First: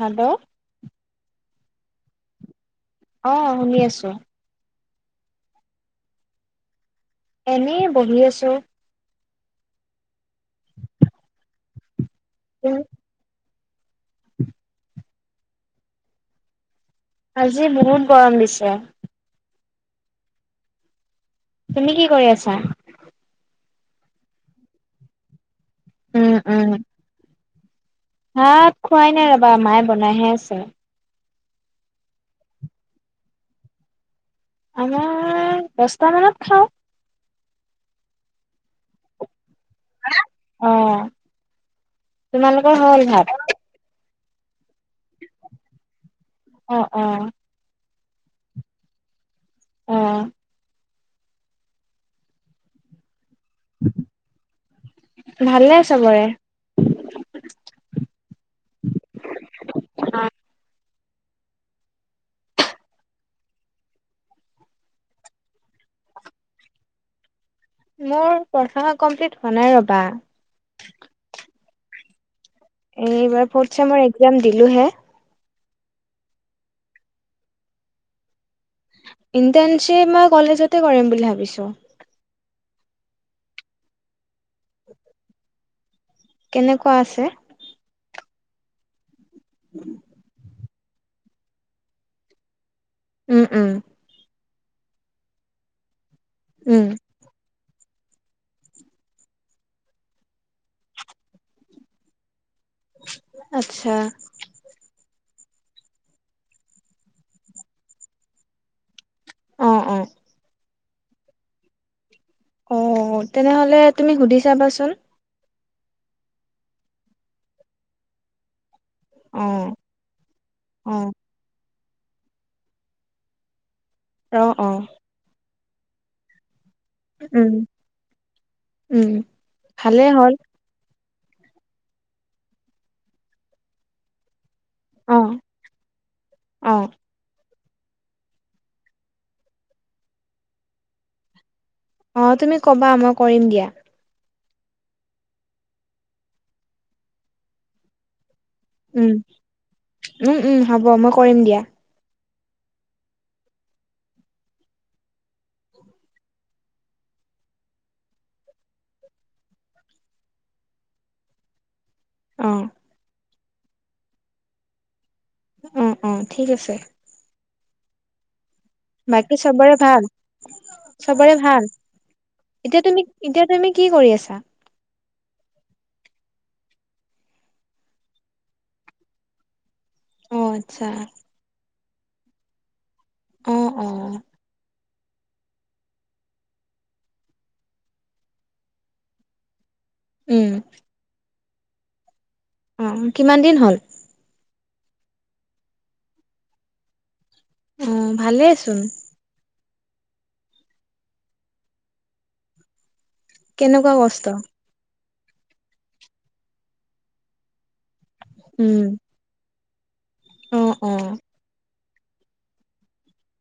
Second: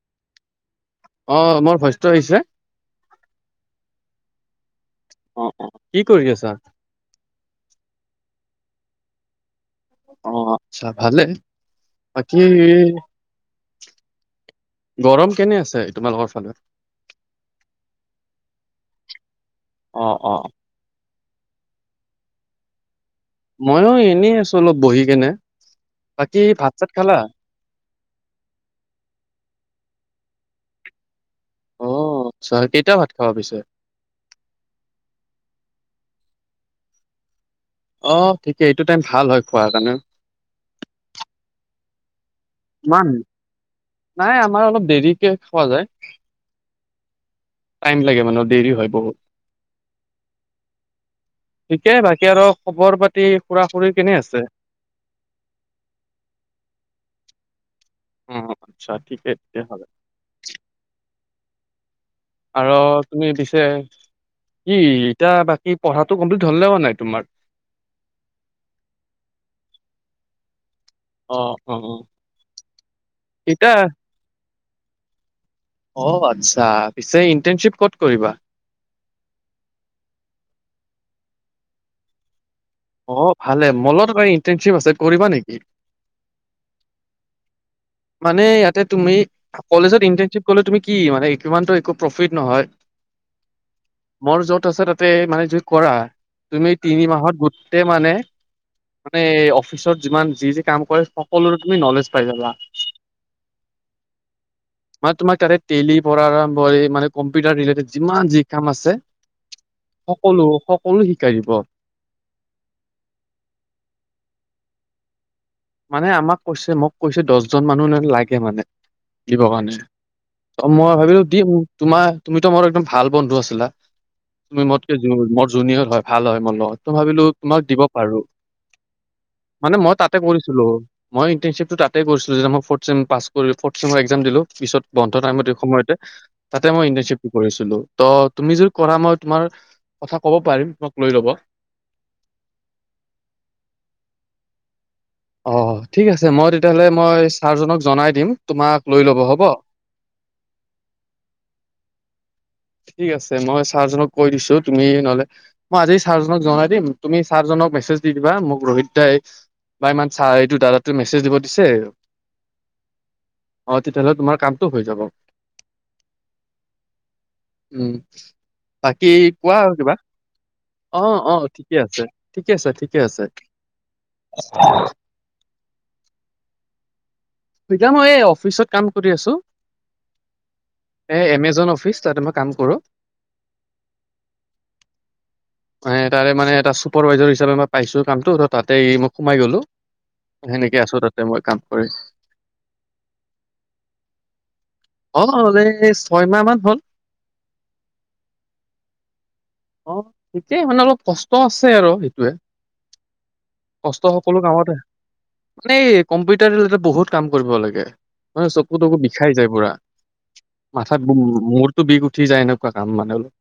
Hello অ মোৰ ভস্ত আহিছে অ শুনি আছো অ অ কি কৰি আছা এনেই বহি আছো অ আচ্ছা ভালে বাকী গৰম কেনে আছে তোমালোকৰ ফালত আজি বহুত গৰম দিছে অ অ অ তুমি কি কৰি আছা ময়ো এনেই আছো অলপ বহি কেনে বাকী ভাত চাত খালা হাত খোৱাই নাই ৰবা মায়ে বনাইহে আছে আহ চাহ কেইটাও ভাত খাব পিছে আমাৰ দছটা মানত খাওঁ আহ ঠিকেই এইটো টাইম ভাল হয় খোৱাৰ কাৰণে তোমাল ক হল ইমান হাত নাই আমাৰ অলপ দেৰিকে খোৱা যায় অ অ টাইম লাগে মানে দেৰি হয় বহুত অ িকে বাকী আৰু খবৰ পাতি খুৰা খুৰীৰ কেনে আছে ভালে চবৰে অ আচ্ছা ঠিকেই তেয়া হ আৰু তুমি দিছে ই এতিয়া বাকী পঢ়াটো কমপ্লিট হলে হোৱা নাই তোমাৰ মোৰ প্ৰথনাা কমপ্লিট হোৱা নাই ৰবা অ অ উ এই এইবাৰ ফৰ্থ চেমৰ এক্জাম দিলো হে অ আচ্ছা পিছে ইণ্টাৰ্ণশ্বিপ কত কৰিবা ইণ্টাৰণশ্বিপ মই কলেজতে কৰিম বুলি ভাবিছো অ ভালে মলত ইণ্টাৰশ্বিপ আছে কৰিবা নেকি কেনেকুৱা আছে মানে ইয়াতে তুমি কলেজত ইন্টাৰ্নশ্বিপ কলে তুমি কি মানে কিমানতটো একো প্ৰফিট নহয় উম উম মোৰ য'ত আছে তাতে মানে যুই কৰা তুমি উম তিনি মাহত গোটেই মানে মানে অফিচত যিমান যি যি কাম কৰে সকলোৰে তুমি নলেজ পাই যাবা আচ্ছা তোমাৰ তাতে টেলি পৰাঢ আৰম্ভ মানে কম্পিউটাৰ ৰিলেটেড যিমান যি কাম আছে অ অ সকলো সকলো শিকাই দিব অ তেনেহলে তুমি সুধি চাবাচোন মানে আমাক কৈছে মোক কৈছে দহজন মানুহ লাগে মানে দিব অ কাৰণে ত মই অ ভাবিলো দিম তোমাৰ তুমিতো মোৰ একদম ভাল বন্ধু আছিলা অ তুমি অ মত জুিয়ৰ হয় ভাল হয় মোৰ লগত ত ভাবিলো উম তোমাক দিব পাৰো উম মানে মই ভালেই তাতে হ'ল কৰিো মই ই্বটো তাতে কৰিছিলো যে মই দিলো পিছত বন্ধ অ টাইমত এই সময়তে তাতে অ মই ইন্টাৰ্শ্বিপটো কৰিছো ত তুমি যে কৰা মই তোমাৰ কথা ক'ব পাৰিম তমাক লৈ ল'ব অ তুমি কবা মই কৰিম দিয়া অ ঠিক আছে মই তেতিয়াহ'লে মই ছাৰজনক জনাই দিম তোমাক লৈ উম ল'ব হ'ব। উম উম হ'ব মই কৰিম দিয়া ঠিক আছে মই ছাৰজনক কৈ দিছো তুমি নহলে মই আজি ছাৰজনক জনাই দিম তুমি চাৰজন ক মেছেজ দি দিবা মোক ৰোহিত দাই বা ইমান চাৰ এই দাদাটো মেছেজ দিব দিছে অহ অ তেতিয়াহ'লে তোমাৰ কামটো হৈ যাব উম উম ঠিক আছে উম বাকী কোৱা চবৰে আৰু কিবা ভাল অ চবৰে অ ভাল ঠিকে আছে ঠিকে আছে এতিয়া তুমি ঠিকে আছে এতিয়া তুমি কি কৰি আছা ইতা মই এই অফিচত কাম কৰি আছো অ আচ্ছা এ এমেজন অফিচ চা তমে মই কাম কৰো অ অ তাৰে মানে এটা চুপাৰভাইজাৰ হিচাপে মই পাইছো কামটো ত তাতেই মই সোমাই গলো উম সেনেকে আছো তাতে মই কাম কৰি অ কিমান দিন হ'ল অ এই ছয়মাহ মান হ'ল অ ভালে চোন অ সেটোয়েই মানে অলপ কষ্ট আছে আৰু সেইটোৱে কষ্ট সকলো কামতে মানে এই কম্পিউটাৰ লে বহুত কাম কৰিব লাগে মানে চকু উম তকু বিষাই যায় পুৰা অ অ মাথাত মূৰতো বিষ উঠি যায় এনেকুৱা কাম মানে অলপ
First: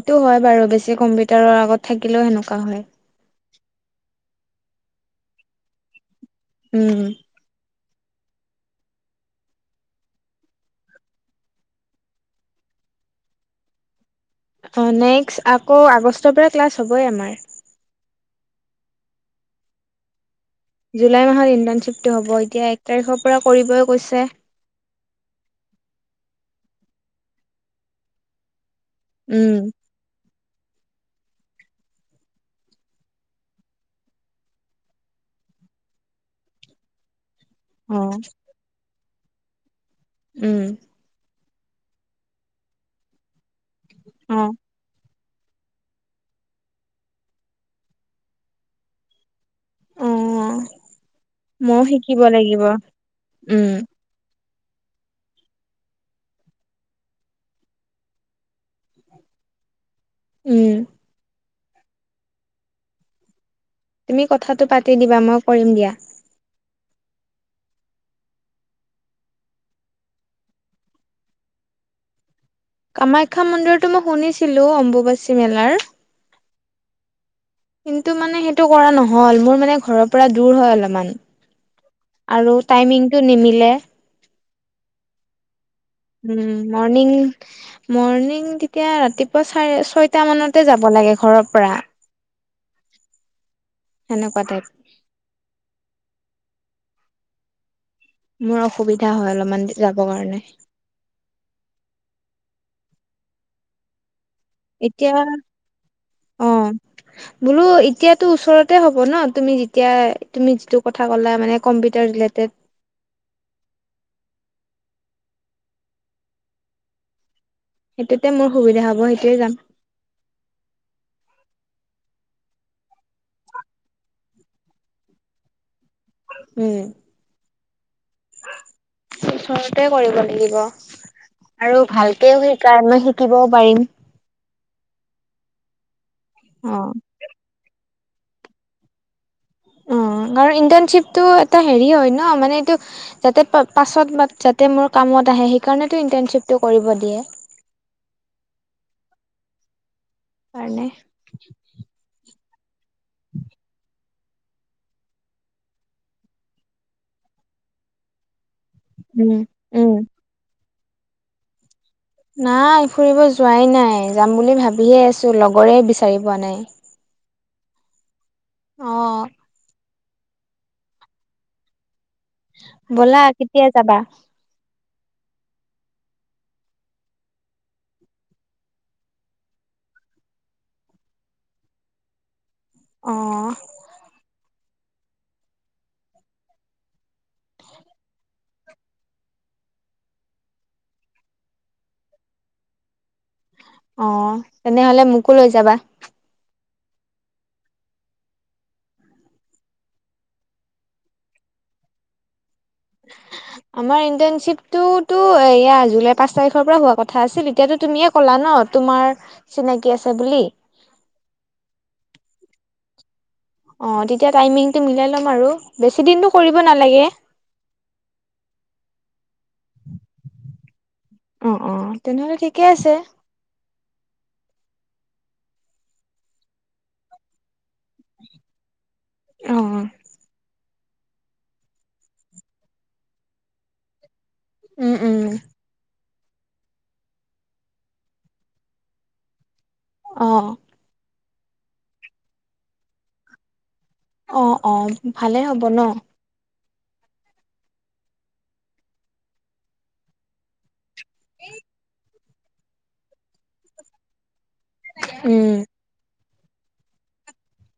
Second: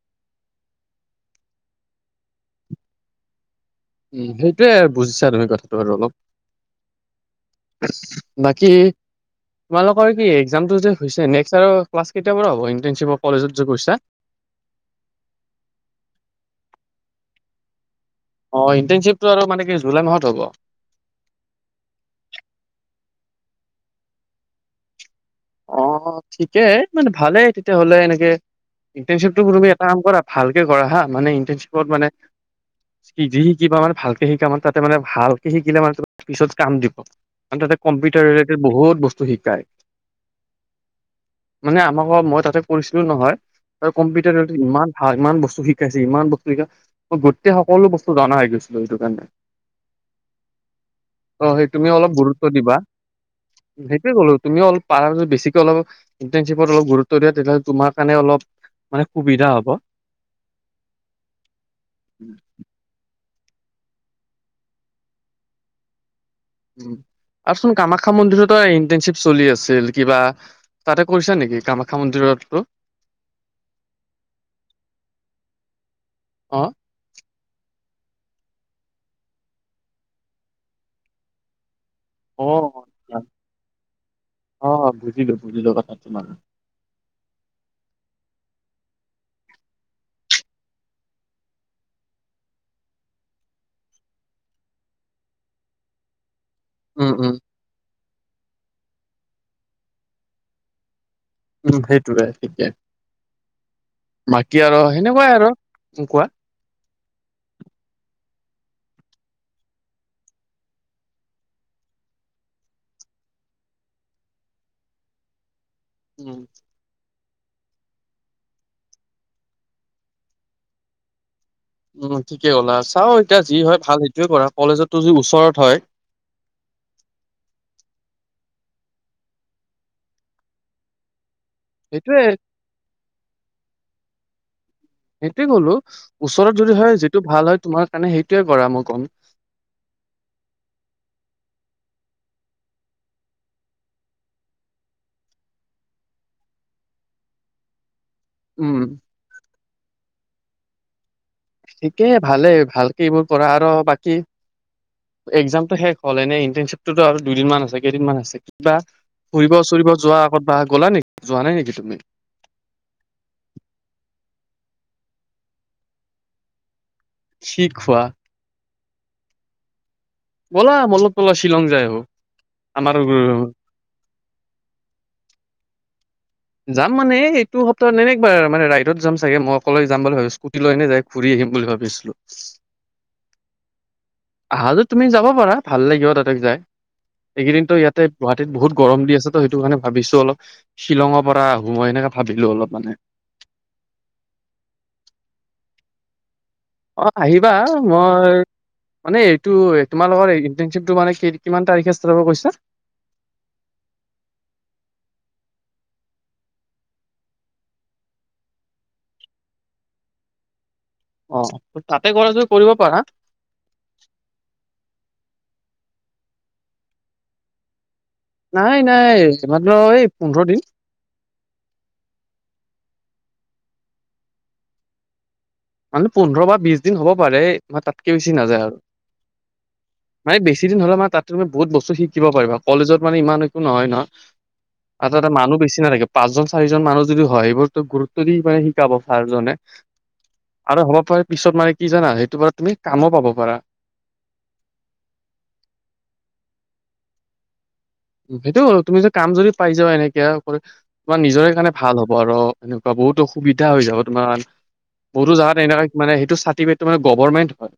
সেইটো হয় বাৰু বেছি কম্পিউটাৰৰ আগত থাকিলেও সেনেকুৱা হয় উম সেইটোয়ে বুজিছা তুমি কথাটো আৰু অলপ ন উম বাকী তোমালোকৰ কি একজামটো যে হৈছে নেক্স ইয়াৰ ক্লাছ কেতিয়াৰ পৰা হ'ব ইন্টাৰ্ণশ্বিপৰ কলেজত যে গৈছা অ নেক্সট আকৌ আগষ্টৰ পৰা ক্লাছ হ'বই আমাৰ অ ইণ্টাৰ্ণশ্বিপটো আৰু মানে কি জুলাই মাহত হ'ব জুলাই মাহত ইণ্টাৰ্ণশ্বিপটো হ'ব এতিয়া এক তাৰিখৰ পৰা কৰিবই কৈছে অ ঠিকে মানে ভালেই তেতিয়া হ'লে এনেকে ইন্টাৰ্ণশ্বিপ টো উম তুমি এটা কাম কৰা ভালকে কৰা হা মানে ইণ্টাৰ্ণশ্বিপত মানে যি শিকিবা মানে ভালকে শিকা মানে তাতে মানে ভালকে শিকিলে মানে ত পিছত কাম দিব তাতে অ কম্পিউটাৰ ৰিলেটেড বহুত বস্তু শিকায় উম মানে আমাক মই তাতে কৰিছিলো নহয় কম্পিউটাৰ অ ইমান ভাল ইমান বস্তু শিকাইছে ইমান বস্তু শিকাই মই গোটেই সকলো বস্তু জনা হৈ গৈছিলো সেইটো কাৰণে অ [inaudible] অ সেই ময়ো তুমি অলপ শিকিব গুৰুত্ব লাগিব দিবা উম সেইটোৱে কলো পাৰ যদি বেছিকে অলপ ইন্টাৰ্ণশ্বিপত অলপ গুৰুত্ব দিয় তেতিয়াহ'লে তোমা কাৰণে অলপ মানে সুবিধা হ'ব উম উম তুমি কথাটো পাতি দিবা মই কৰিম দিয়া উম আৰু চোন কামাখ্যা মন্দিৰতো ইণ্টাৰ্নশ্বিপ চলি আছিল কিবা তাতে কৰিছা নেহকি কামাখ্যা মন্দিৰতো কামাখ্যা মন্দিৰটো মই শুনিছিলো অম্বুবাচী মেলাৰ অ কিন্তু মানে সেইটো কৰা নহল মোৰ মানে ঘৰৰ পৰা দূৰ হয় অলপমান। অ আৰু টাইমিংটো নিমিলে। অ বুজিলো বুজিলো কথাটো মানে উম মৰ্ণিং। মৰ্ণিং তেতিয়া ৰাতিপুৱা চাৰে ছয়ত মানতে যাব লাগে ঘৰৰ পৰা। সেনেকুৱা টাইপ উম উম। মোৰ অসুবিধা হয় অলপমান যাব কাৰণে। উম সেইটোকে ঠিকে বাকী আৰু এতিয়া সেনেকুৱাই আৰু কোৱা অ' বোলো এতিয়াতো ওচৰতে হ'ব ন তুমি যেতিয়া তুমি যিটো কথা ক'লা মানে কম্পিউটাৰে [inaudible] উম। সেইটোতে মোৰ সুবিধা হব সেইটোৱে যাম। উম ঠিকে ক'লা চাও এতিয়া যি হয় ভাল সেইটোয়ে কৰা কলেজতো যদি ওচৰত হয়। উম। ওচৰতে কৰিব লাগিব। আৰু সেইটোয়ে ভালকেও শ মই শিকিবও পাৰিম। সেইটোয়ে কলো ওচৰত যদি অ হয় যিটো ভাল হয় তোমাৰ মণে সেইটোয়ে কৰা মই কম। ইিপটো হ হয় ন মানেটো পাছত ম আহে সেইকাৰণে টো ইনৰ্টানশিপটো কৰিব দিয়ে উম। কাৰণে ঠিকেই ভালেই ভালকে এইবোৰ কৰা আৰু বাকী এক্জামটো শেষ হ'ল এনে ইণ্টাৰশ্বিপটোতো আৰু দুদিন মান আছে কেইদিনমান আছে। কিবা উম ফুৰিব উম চুৰিব যোৱাৰ আগত বা গ'লা নেকি যোৱা নাই নেকি তুমি। নাই ফুৰিব যোৱাই নাই যাম বুলি ভাবিহে আছো লগৰে বিচাৰি পোৱা নাই কি কোৱা? অ'। ব'লা মোৰ লগত বলা শ্বিলং যায় আহে। ব'লা কেতিয়া যাবা। যাম মানে এইটো সপ্তাহত এনে একবাৰ মানে ৰাইডত যাম চাগে মই অকলে যাম বুলি ভাবিো স্কুটি লৈ ননে যায় ঘূৰি। ম বুলি ভাবিছিলো। অ'। আহা তুমি যাব পাৰা ভাল লাগিব তাতেক যাই এইকেইদিনতো ইয়াতে গুৱাহাটীত বহুত গৰম দি আছে তো সেইটো কাৰণে ভাবিছো অলপ শ্বিলঙৰ পৰা। আহোঁ মই এেনেকে ভাবিলো অলপ মানে। অ' তেনেহলে মোকো লৈ যাবা। অ' আহিবা মই মানে এইটো তোমালোকৰ ইটাৰশ্বিপটো মানে কিমান তাৰিখে হব কৈছা। আমাৰ ইন্টাৰশ্বিপ টোো এ জুলাই পাঁচ তাৰিখৰ পৰা হোৱা কথা আছিল এতিয়াো তুমিয়ে ক'লা ন। ন তোমাৰ চিনাকি আছে বুলি। অ' তাতে কৰা যদি কৰিব পাৰা। অ' তেতিয়া টাইমিংটো মিলাই ল'ম আৰু বেছি দিনটো কৰিব নালাগে। নাই নাই মাত্ৰ এই পোন্ধৰ দিন। অ', অ' তেনেহলে ঠিকে আছে। মানে পোন্ধৰ বা বিশ দিন হ'ব পাৰে ম তাতকে বেচি নাযায় আৰু অ' ম বেছি। সিদিন হ'লে আমাৰ তাত তমি বহুত বস্তু শিকিব পাৰা কলেজত মানে ইমান একো নহয় নয়। উম আৰু উম এটা মানুহ বেছি নাথাগে। পাঁচজন চাৰিজন মানুহ যদি হয় এইবোৰতো গুৰুত্ব দি মানে শিকাব চাৰজনে অ'। আৰু হ'ব পাৰে পিছত মানে কি জানা সেইটো পৰা তুমি কামো পাব পাৰা। অ'- অ', ভালেই হ'ব ন। সেইটো তুমি যদি কাম যদি পাই যোৱা এনেকে তোমাৰ নিজৰে কাৰণে ভাল হ'ব। [unintelligible] বা বহুতো সুবিধা হৈ যাব তোমাৰ বহুতো উম জাগাত এনেকুৱা মানে চাৰ্টিফিকেত টো মানে গভৰ্মেণ্ট হয়।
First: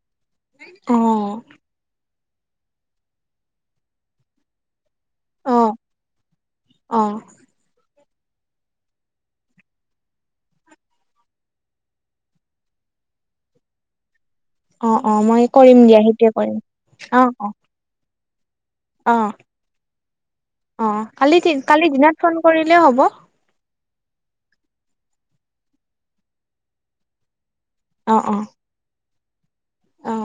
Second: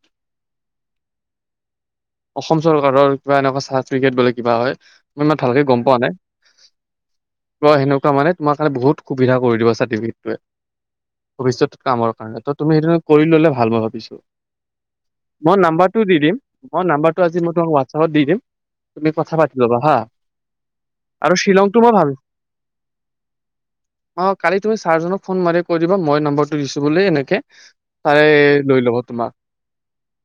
অ'। অসম চৰকাৰৰ কিবা এনেকুৱা চাৰ্টিফিকেট বোলে কিবা হয়। মই ইমান ভালকে অ' গম পোৱা নাই অ' কয় হেনো ত' মানে তোমাৰ কাৰণে বহুত সুবিধা কৰি দিব চাৰ্টিফিকেতটোৱে। ভৱিষ্যত কামৰ কাৰণে ত' তুমি সেইটো কৰি ল'লে ভাল মই ভাবিছো। অ অ মই কৰিম দিয়া নাম্বাৰটো দি সেইটোৱে দিম কৰিম মই অ নাম্বাৰটো অ আজি মই তোমাক হোৱাটছআপত দি দিম। তুমি অ কথা পাতি ল'বা হা। অ', আৰু কালি- শ্বিলংটো কালি মই ভাবি দিনত ফোন কৰিলেও হ'ব। অ', কালি তুমি ছাৰজনক ফোন মাৰি কৈ দিব মই নম্বৰটো দিছো বুলি এনেকে। অ চাৰে অ লৈ ল'ব তোমাক। অ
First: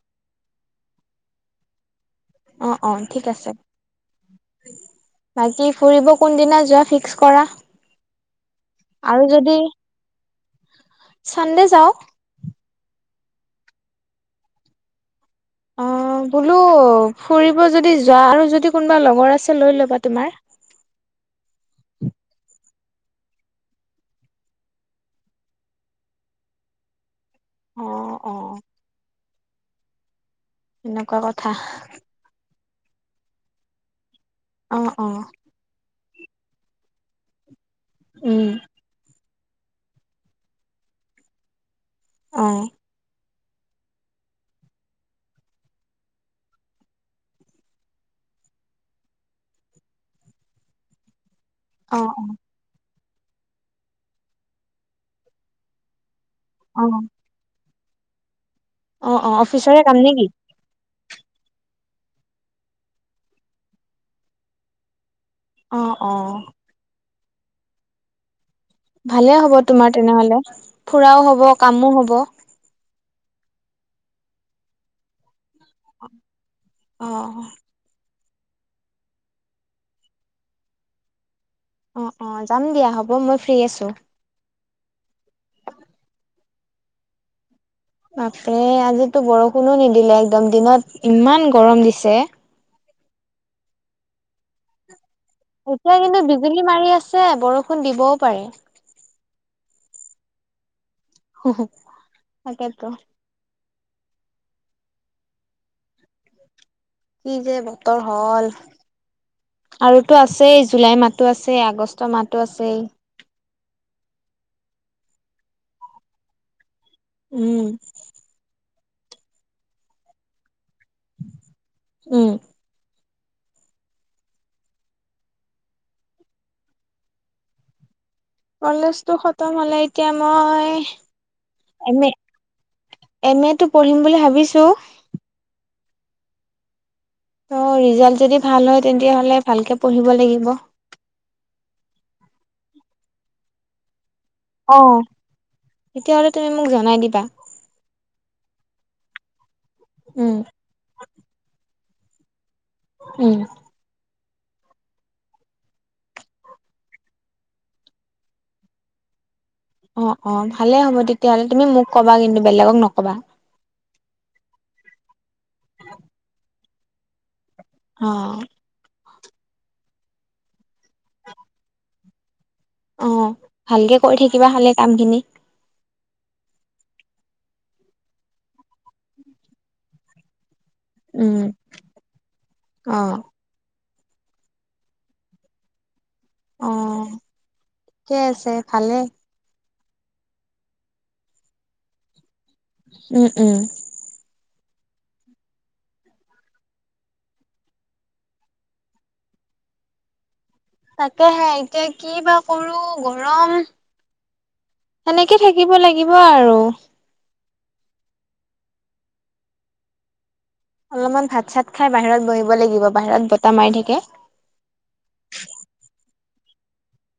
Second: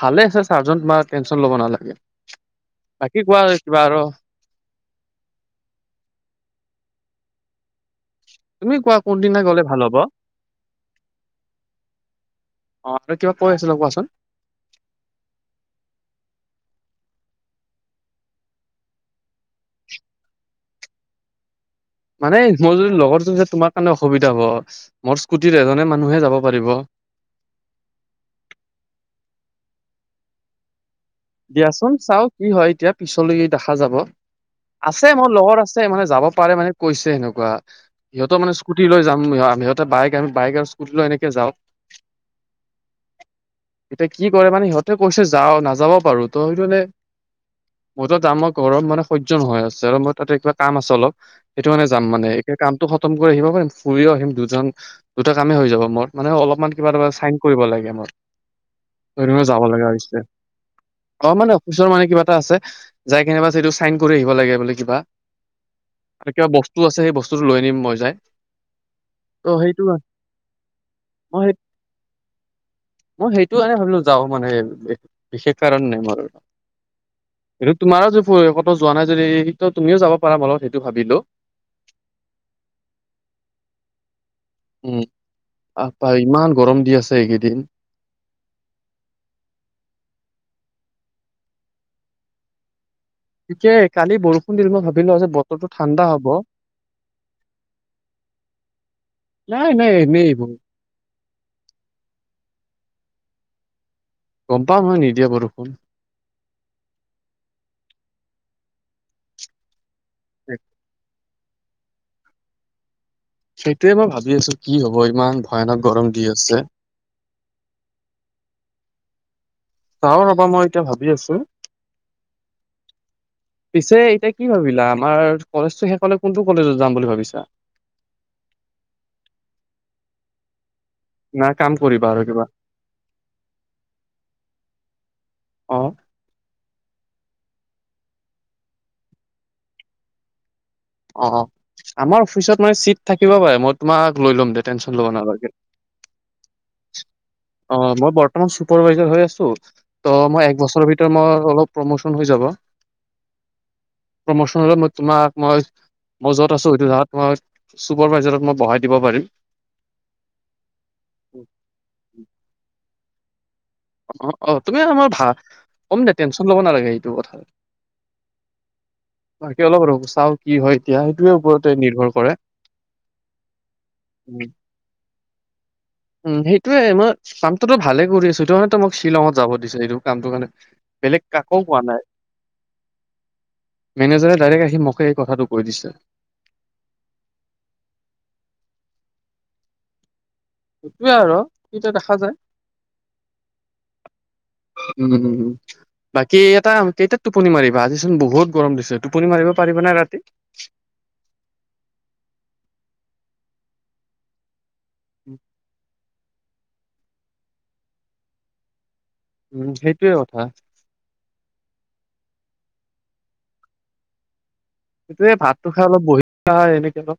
ভালে আছে ছাৰ্জন তোমাৰ টেনশন ল'ব নালাগে। অ'- অ', ঠিক আছে। বাৰ। বাকী ফুৰিব কোনদিনা যোৱা ফিক্স কৰা। তুমি কোৱা আৰু কোনদিনা যদি গ'লে ভাল হ'ব চানডে যাওঁ। অ', আৰু কিবা কৈ আছিলা কোৱাচোন। অ বোলো ফুৰিব যদি যোৱা আৰু যদি কোনোবা লগৰ আছে লৈ ল'বা তোমাৰ। [inaudible] মানে মোৰ যদি লগৰজন তোমাৰ কাৰণে অসুবিধা হ'ব মোৰ স্কুটিত এজনে মানুহে যাব পাৰিব। [inaudible] অ'-অ'। কথা দিয়াচোন চাও কি হয় এতিয়া পিছলৈ দেখা যাব অ অ আছে মোৰ লগৰ আছে মানে যাব পাৰে মানে কৈছে সেনেকুৱা সিহঁতৰ উম মানে স্কুটি লৈ যাম অ সিহঁতে বাইক আ বাইক আৰু স্কুটিলৈ এনেকে যাওঁ। অ'। এতিয়া কি কৰে মানে সিহঁতে কৈছে যাও নাযাবও পাৰো ত' সেইটো মানে মোৰ ত' যাম অ ঘৰম মানে সহ্য নহয় আছে আৰু মোৰ তাতে কিবা কাম আছে অলপ। সেইটো মানে অ অ যাম মানে এতিয়া কামটো খতম কৰি আহিব পাৰিম ফুৰিও আহিম দুজন দুটা কামে হৈ যাব মোৰ। মানে অলপমান অ কিবা তোমাৰ চাইন কৰিব লাগে মোৰ, অ অ [unintelligible] যাব অফিচৰে লগা কাম হৈছে। নেকি অ', মানে অফিচৰ মানে কিবা এটা আছে যাই কেনেবা সেইটো চাইন কৰি আহিব লাগে বোলে কিবা। অ অ আৰু কিবা বস্তু আছে সেই বস্তুটো লৈ নিম মই যাই। ভালে হ'ব ত' সেইটো তোমাৰ তেনেহ'লে ফুৰাও হ'ব মই সেই কামো হ'ব। মই সেইটো কাৰনে ভাবিলো যাও মানে বিশেষ কাৰণ নাই মোৰ। অ কিন্তু তোমাৰো যে ক'ত যোৱা নাই যদি তুমিও যাব পাৰা মোৰ লগত সেইটো ভাবিলো। অ'- অ', যাম দিয়া হ'ব মই ফ্ৰী আছো। উম, অহ পাই ইমান গৰম দি আছে এইকেইদিন। বাপৰে আজিতো বৰষুণো নিদিলে একদম দিনত ইমান গৰম দিছে। গতিকে কালি বৰষুণ দিব ভাব এতিয়া কিন্তু বিজুলী মাৰি আছে বৰষুণ দিবও পাৰে। নাই- নাই এনেই এবোৰ। তাকেটো। গম পাও মই নিদিয়ে বৰষুণ। কি যে বতৰ হ'ল আৰুটো আছেই জুলাই মাহটো আ আছেই আগষ্ট মাহটো আছেই। সেইটোয়ে মই ভাবি আছো কি হব ইমান ভয়ানক গৰম দি আছে উম চাও ৰবা মই এতিয়া ভাবি আছো উম পিছে এতিয়া কি ভাবিলা আমাৰ কলেজটো শেষ হলে কোনটো কলেজত যাম বুলি ভাবিছা [unintelligible] কলেজতো খতম হলে এতিয়া মই না কাম এম কৰিবা এ আৰু কিবা এম এটো পঢ়িম বুলি ভাবিছো অ অ ৰিজাল্ট যদি ভাল হয় তেনতিয়া হলে ভালকে পঢ়িব লাগিব অ আমাৰ অফিচত মানে চিট থাকিব পাৰে মই তোমাক লৈ লম দে অ টেনচন লব নালাগে অ তেতিয়াহ'লে তুমি মোক জনাই দিবা মই বৰ্তমান চুপ চুপাৰভাইজাৰ হৈ আছো ত উম মই এবছৰ ভিতৰত মই অলপ প্ৰমোচন হৈ যাব উম প্ৰমোচন হলে মই তোমাক মই মই যত আছো সেইটো ধই চুপাৰ ভাইজাৰত মই বহাই দিব পাৰিম অ অ ভালে হ'ব তেতিয়াহ'লে তুমি মোক কবা কিন্তু বেলেগক নকবা অ অ তুমি আমাৰ ভা কম দে টেনশ্যন ল'ব নালাগে এইটো কথা অ বাকী অলপ চাও কি হয় এতিয়া সেইটোৱে ওপৰতে নিৰ্ভৰ কৰে অ ভালকে কৰি থাকিবা হালে কাম খিনি উম সেইটোয়ে মই কামটোতো ভালে কৰি আছো সেইটো কাৰণেতো মোক শ্বিলঙত যাব দিছে এইটো কামটো মানে বেলেগ উম, কাকোও কোৱা নাই অ', মেনেজাৰে ডাইৰেক্ট আহি মোকে এই কথাটো কৈ দিছে অ ঠিকে আছে ভালে সেইটোয়ে আৰু এতিয়া দেখা যায় উম উম উমম বাকী এটা কেইটাত টোপনি মাৰিবা আজিচোন বহুত গৰম দিছে টোপনি মাৰিব পাৰিবা নে ৰাতি তাকেহে এতিয়া কি বা কৰো গৰম সেনেকে থাকিব লাগিব আৰু উম সেইটোয়ে কথা অলপমান ভাত চাত খাই বাহিৰত বহিব লাগিব বাহিৰত বতাহ মাৰি থাকে সেইটোয়ে ভাতটো খাই অলপ বহি খাই এনেকে অলপ